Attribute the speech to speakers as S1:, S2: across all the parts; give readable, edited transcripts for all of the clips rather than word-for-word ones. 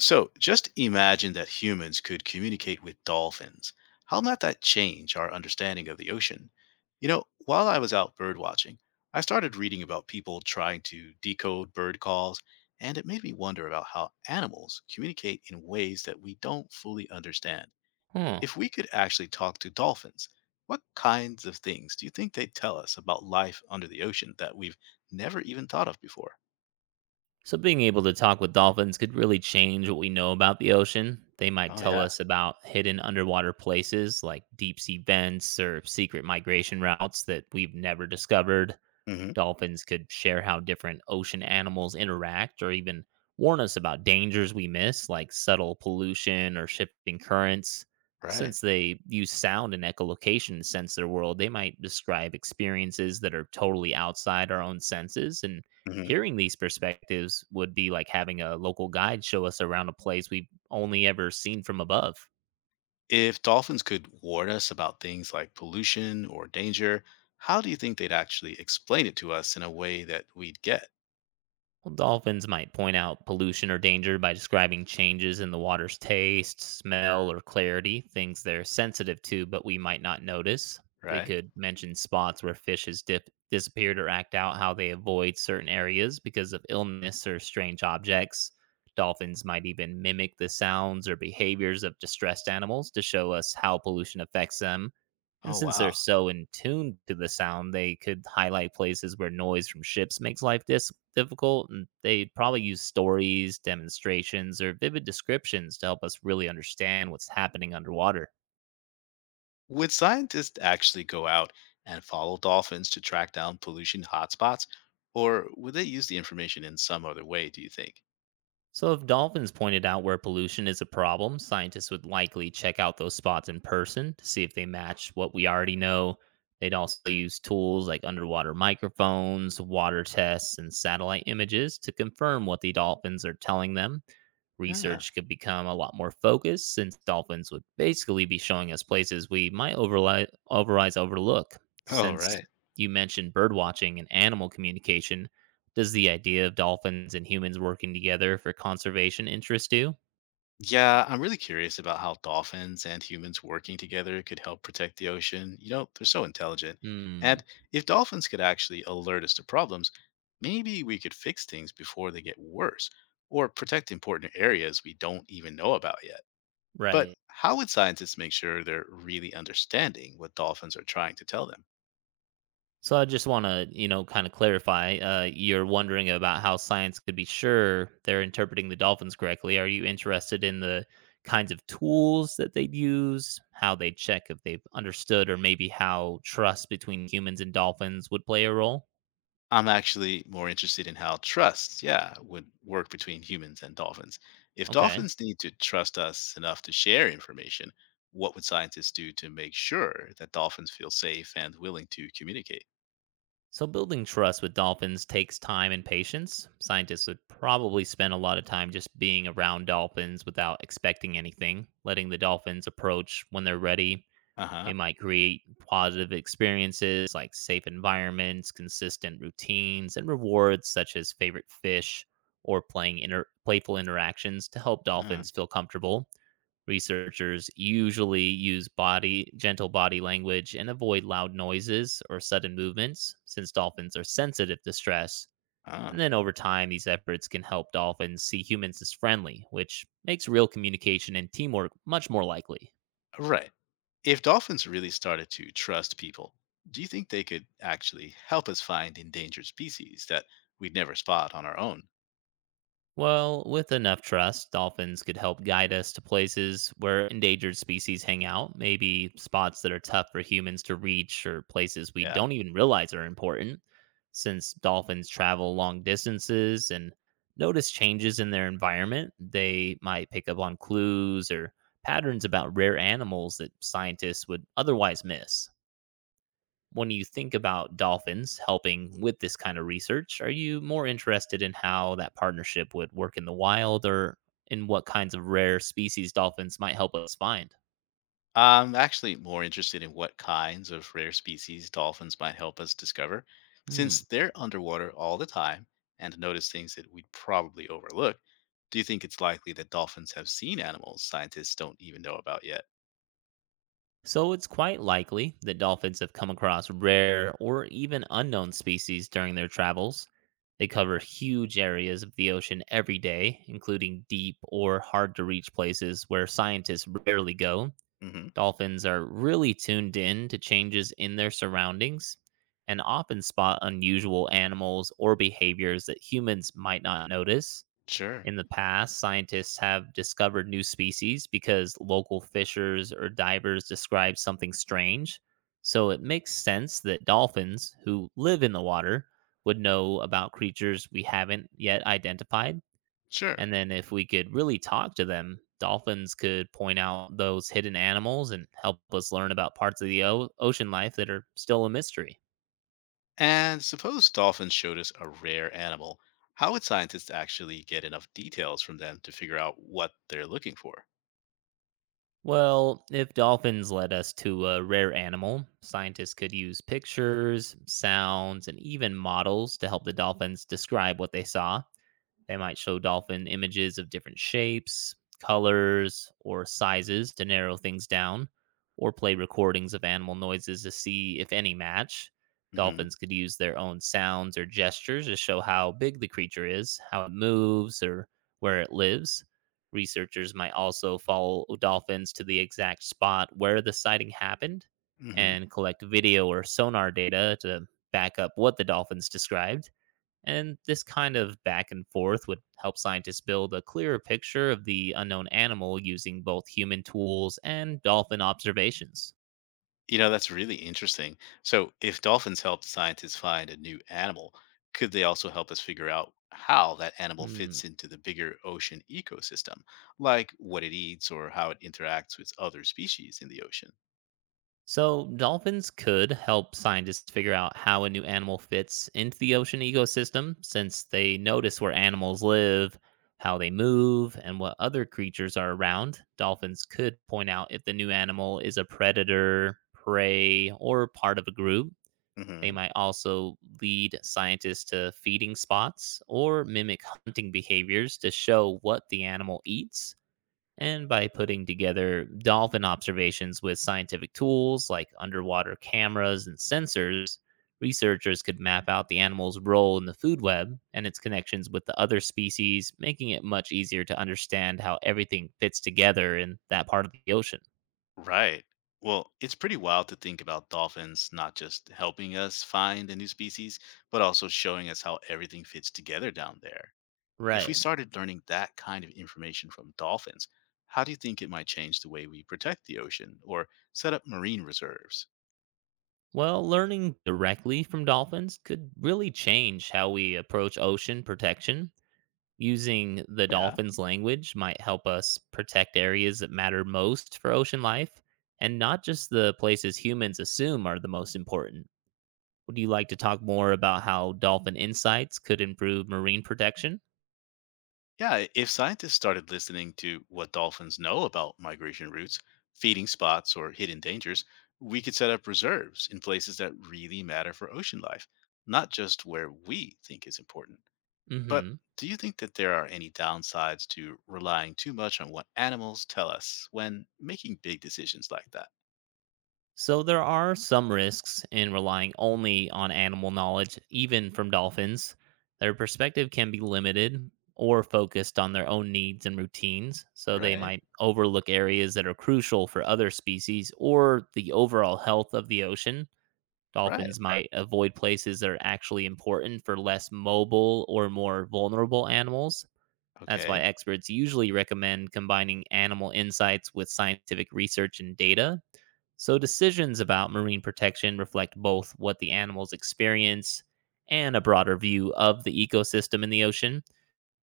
S1: So just imagine that humans could communicate with dolphins. How might that change our understanding of the ocean? You know, while I was out bird watching, I started reading about people trying to decode bird calls, and it made me wonder about how animals communicate in ways that we don't fully understand.
S2: Huh.
S1: If we could actually talk to dolphins, what kinds of things do you think they'd tell us about life under the ocean that we've never even thought of before?
S2: So being able to talk with dolphins could really change what we know about the ocean. They might
S1: Oh,
S2: tell
S1: yeah.
S2: us about hidden underwater places like deep sea vents or secret migration routes that we've never discovered.
S1: Hmm.
S2: Dolphins could share how different ocean animals interact or even warn us about dangers we miss, like subtle pollution or shifting currents.
S1: Right.
S2: Since they use sound and echolocation to sense their world, they might describe experiences that are totally outside our own senses. And hearing these perspectives would be like having a local guide show us around a place we've only ever seen from above.
S1: If dolphins could warn us about things like pollution or danger, how do you think they'd actually explain it to us in a way that we'd get,
S2: Well, dolphins might point out pollution or danger by describing changes in the water's taste, smell, or clarity, things they're sensitive to but we might not notice. They
S1: right?
S2: could mention spots where fish has disappeared or act out how they avoid certain areas because of illness or strange objects. Dolphins might even mimic the sounds or behaviors of distressed animals to show us how pollution affects them. And
S1: Oh,
S2: since they're
S1: wow.
S2: so in tune to the sound, they could highlight places where noise from ships makes life difficult. And they'd probably use stories, demonstrations, or vivid descriptions to help us really understand what's happening underwater.
S1: Would scientists actually go out and follow dolphins to track down pollution hotspots, or would they use the information in some other way, do you think?
S2: So, if dolphins pointed out where pollution is a problem, scientists would likely check out those spots in person to see if they match what we already know. They'd also use tools like underwater microphones, water tests, and satellite images to confirm what the dolphins are telling them.
S1: Yeah.
S2: Research could become a lot more focused since dolphins would basically be showing us places we might otherwise overlook.
S1: Oh,
S2: Since
S1: right.
S2: you mentioned bird watching and animal communication, does the idea of dolphins and humans working together for conservation interest you?
S1: Yeah, I'm really curious about how dolphins and humans working together could help protect the ocean. You know, they're so intelligent.
S2: Hmm,
S1: And if dolphins could actually alert us to problems, maybe we could fix things before they get worse or protect important areas we don't even know about yet. But
S2: right.
S1: how would scientists make sure they're really understanding what dolphins are trying to tell them?
S2: So I just want to, kind of clarify. You're wondering about how science could be sure they're interpreting the dolphins correctly. Are you interested in the kinds of tools that they'd use, how they check if they've understood, or maybe how trust between humans and dolphins would play a role?
S1: I'm actually more interested in how trust, yeah, would work between humans and dolphins. If
S2: Okay.
S1: dolphins need to trust us enough to share information, what would scientists do to make sure that dolphins feel safe and willing to communicate?
S2: So, building trust with dolphins takes time and patience. Scientists would probably spend a lot of time just being around dolphins without expecting anything, letting the dolphins approach when they're ready.
S1: Uh
S2: They
S1: huh.
S2: might create positive experiences like safe environments, consistent routines, and rewards such as favorite fish or playing playful interactions to help
S1: Uh,
S2: dolphins feel comfortable. Researchers usually use body gentle body language and avoid loud noises or sudden movements since dolphins are sensitive to stress.
S1: uh.
S2: And then over time, these efforts can help dolphins see humans as friendly, which makes real communication and teamwork much more likely.
S1: Right. If dolphins really started to trust people, do you think they could actually help us find endangered species that we'd never spot on our own?
S2: Well, with enough trust, dolphins could help guide us to places where endangered species hang out, maybe spots that are tough for humans to reach or places we
S1: Yeah.
S2: don't even realize are important. Since dolphins travel long distances and notice changes in their environment, they might pick up on clues or patterns about rare animals that scientists would otherwise miss. When you think about dolphins helping with this kind of research, are you more interested in how that partnership would work in the wild or in what kinds of rare species dolphins might help us find?
S1: I'm actually more interested in what kinds of rare species dolphins might help us discover,
S2: Hmm.
S1: since they're underwater all the time and notice things that we'd probably overlook. Do you think it's likely that dolphins have seen animals scientists don't even know about yet?
S2: So it's quite likely that dolphins have come across rare or even unknown species during their travels. They cover huge areas of the ocean every day, including deep or hard to reach places where scientists rarely go.
S1: Hmm.
S2: Dolphins are really tuned in to changes in their surroundings and often spot unusual animals or behaviors that humans might not notice.
S1: Sure,
S2: In the past, scientists have discovered new species because local fishers or divers describe something strange. So it makes sense that dolphins, who live in the water, would know about creatures we haven't yet identified.
S1: sure.
S2: And then if we could really talk to them, dolphins could point out those hidden animals and help us learn about parts of the ocean life that are still a mystery.
S1: And suppose dolphins showed us a rare animal. How would scientists actually get enough details from them to figure out what they're looking for?
S2: Well, if dolphins led us to a rare animal, scientists could use pictures, sounds, and even models to help the dolphins describe what they saw. They might show dolphin images of different shapes, colors, or sizes to narrow things down, or play recordings of animal noises to see if any match.
S1: Hmm.
S2: Dolphins could use their own sounds or gestures to show how big the creature is, how it moves, or where it lives. Researchers might also follow dolphins to the exact spot where the sighting happened
S1: Hmm.
S2: and collect video or sonar data to back up what the dolphins described. And this kind of back and forth would help scientists build a clearer picture of the unknown animal using both human tools and dolphin observations.
S1: You know, that's really interesting. So, if dolphins helped scientists find a new animal, could they also help us figure out how that animal
S2: Hmm.
S1: fits into the bigger ocean ecosystem, like what it eats or how it interacts with other species in the ocean?
S2: So, dolphins could help scientists figure out how a new animal fits into the ocean ecosystem since they notice where animals live, how they move, and what other creatures are around. Dolphins could point out if the new animal is a predator, prey, or part of a group. They
S1: Hmm.
S2: might also lead scientists to feeding spots or mimic hunting behaviors to show what the animal eats. And by putting together dolphin observations with scientific tools like underwater cameras and sensors, researchers could map out the animal's role in the food web and its connections with the other species, making it much easier to understand how everything fits together in that part of the ocean.
S1: Right. Well, it's pretty wild to think about dolphins not just helping us find a new species, but also showing us how everything fits together down there. If we
S2: Right.
S1: started learning that kind of information from dolphins, how do you think it might change the way we protect the ocean or set up marine reserves?
S2: Well, learning directly from dolphins could really change how we approach ocean protection. Using the
S1: Yeah.
S2: dolphins' language might help us protect areas that matter most for ocean life and not just the places humans assume are the most important. Would you like to talk more about how dolphin insights could improve marine protection?
S1: Yeah. If scientists started listening to what dolphins know about migration routes, feeding spots, or hidden dangers, we could set up reserves in places that really matter for ocean life, not just where we think is important. But
S2: Mhm.
S1: do you think that there are any downsides to relying too much on what animals tell us when making big decisions like that?
S2: So there are some risks in relying only on animal knowledge, even from dolphins. Their perspective can be limited or focused on their own needs and routines, so they
S1: Right.
S2: might overlook areas that are crucial for other species or the overall health of the ocean.
S1: Right.
S2: Dolphins, right, might avoid places that are actually important for less mobile or more vulnerable animals. That's why
S1: Okay.
S2: experts usually recommend combining animal insights with scientific research and data, so decisions about marine protection reflect both what the animals experience and a broader view of the ecosystem in the ocean.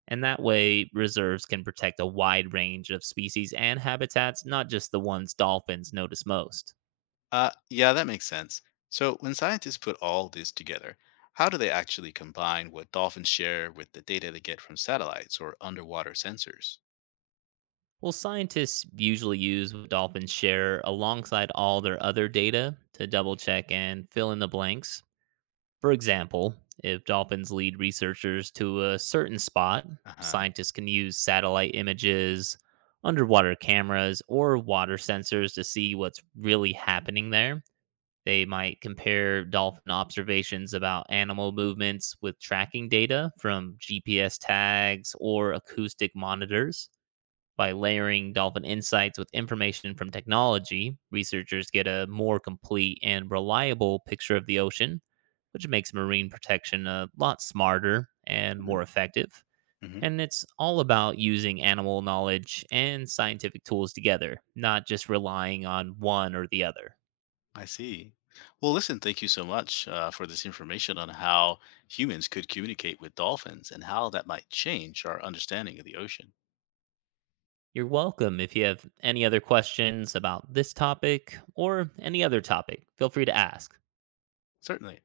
S2: And that way, reserves can protect a wide range of species and habitats, not just the ones dolphins notice most.
S1: Yeah, that makes sense. So, when scientists put all this together, how do they actually combine what dolphins share with the data they get from satellites or underwater sensors?
S2: Well, scientists usually use what dolphins share alongside all their other data to double check and fill in the blanks. For example, if dolphins lead researchers to a certain spot,
S1: Uh huh.
S2: scientists can use satellite images, underwater cameras, or water sensors to see what's really happening there. They might compare dolphin observations about animal movements with tracking data from GPS tags or acoustic monitors. By layering dolphin insights with information from technology, researchers get a more complete and reliable picture of the ocean, which makes marine protection a lot smarter and
S1: Mhm.
S2: more effective.
S1: Hmm.
S2: And it's all about using animal knowledge and scientific tools together, not just relying on one or the other.
S1: I see. Well, listen, thank you so much for this information on how humans could communicate with dolphins and how that might change our understanding of the ocean.
S2: You're welcome. If you have any other questions about this topic or any other topic, feel free to ask.
S1: Certainly.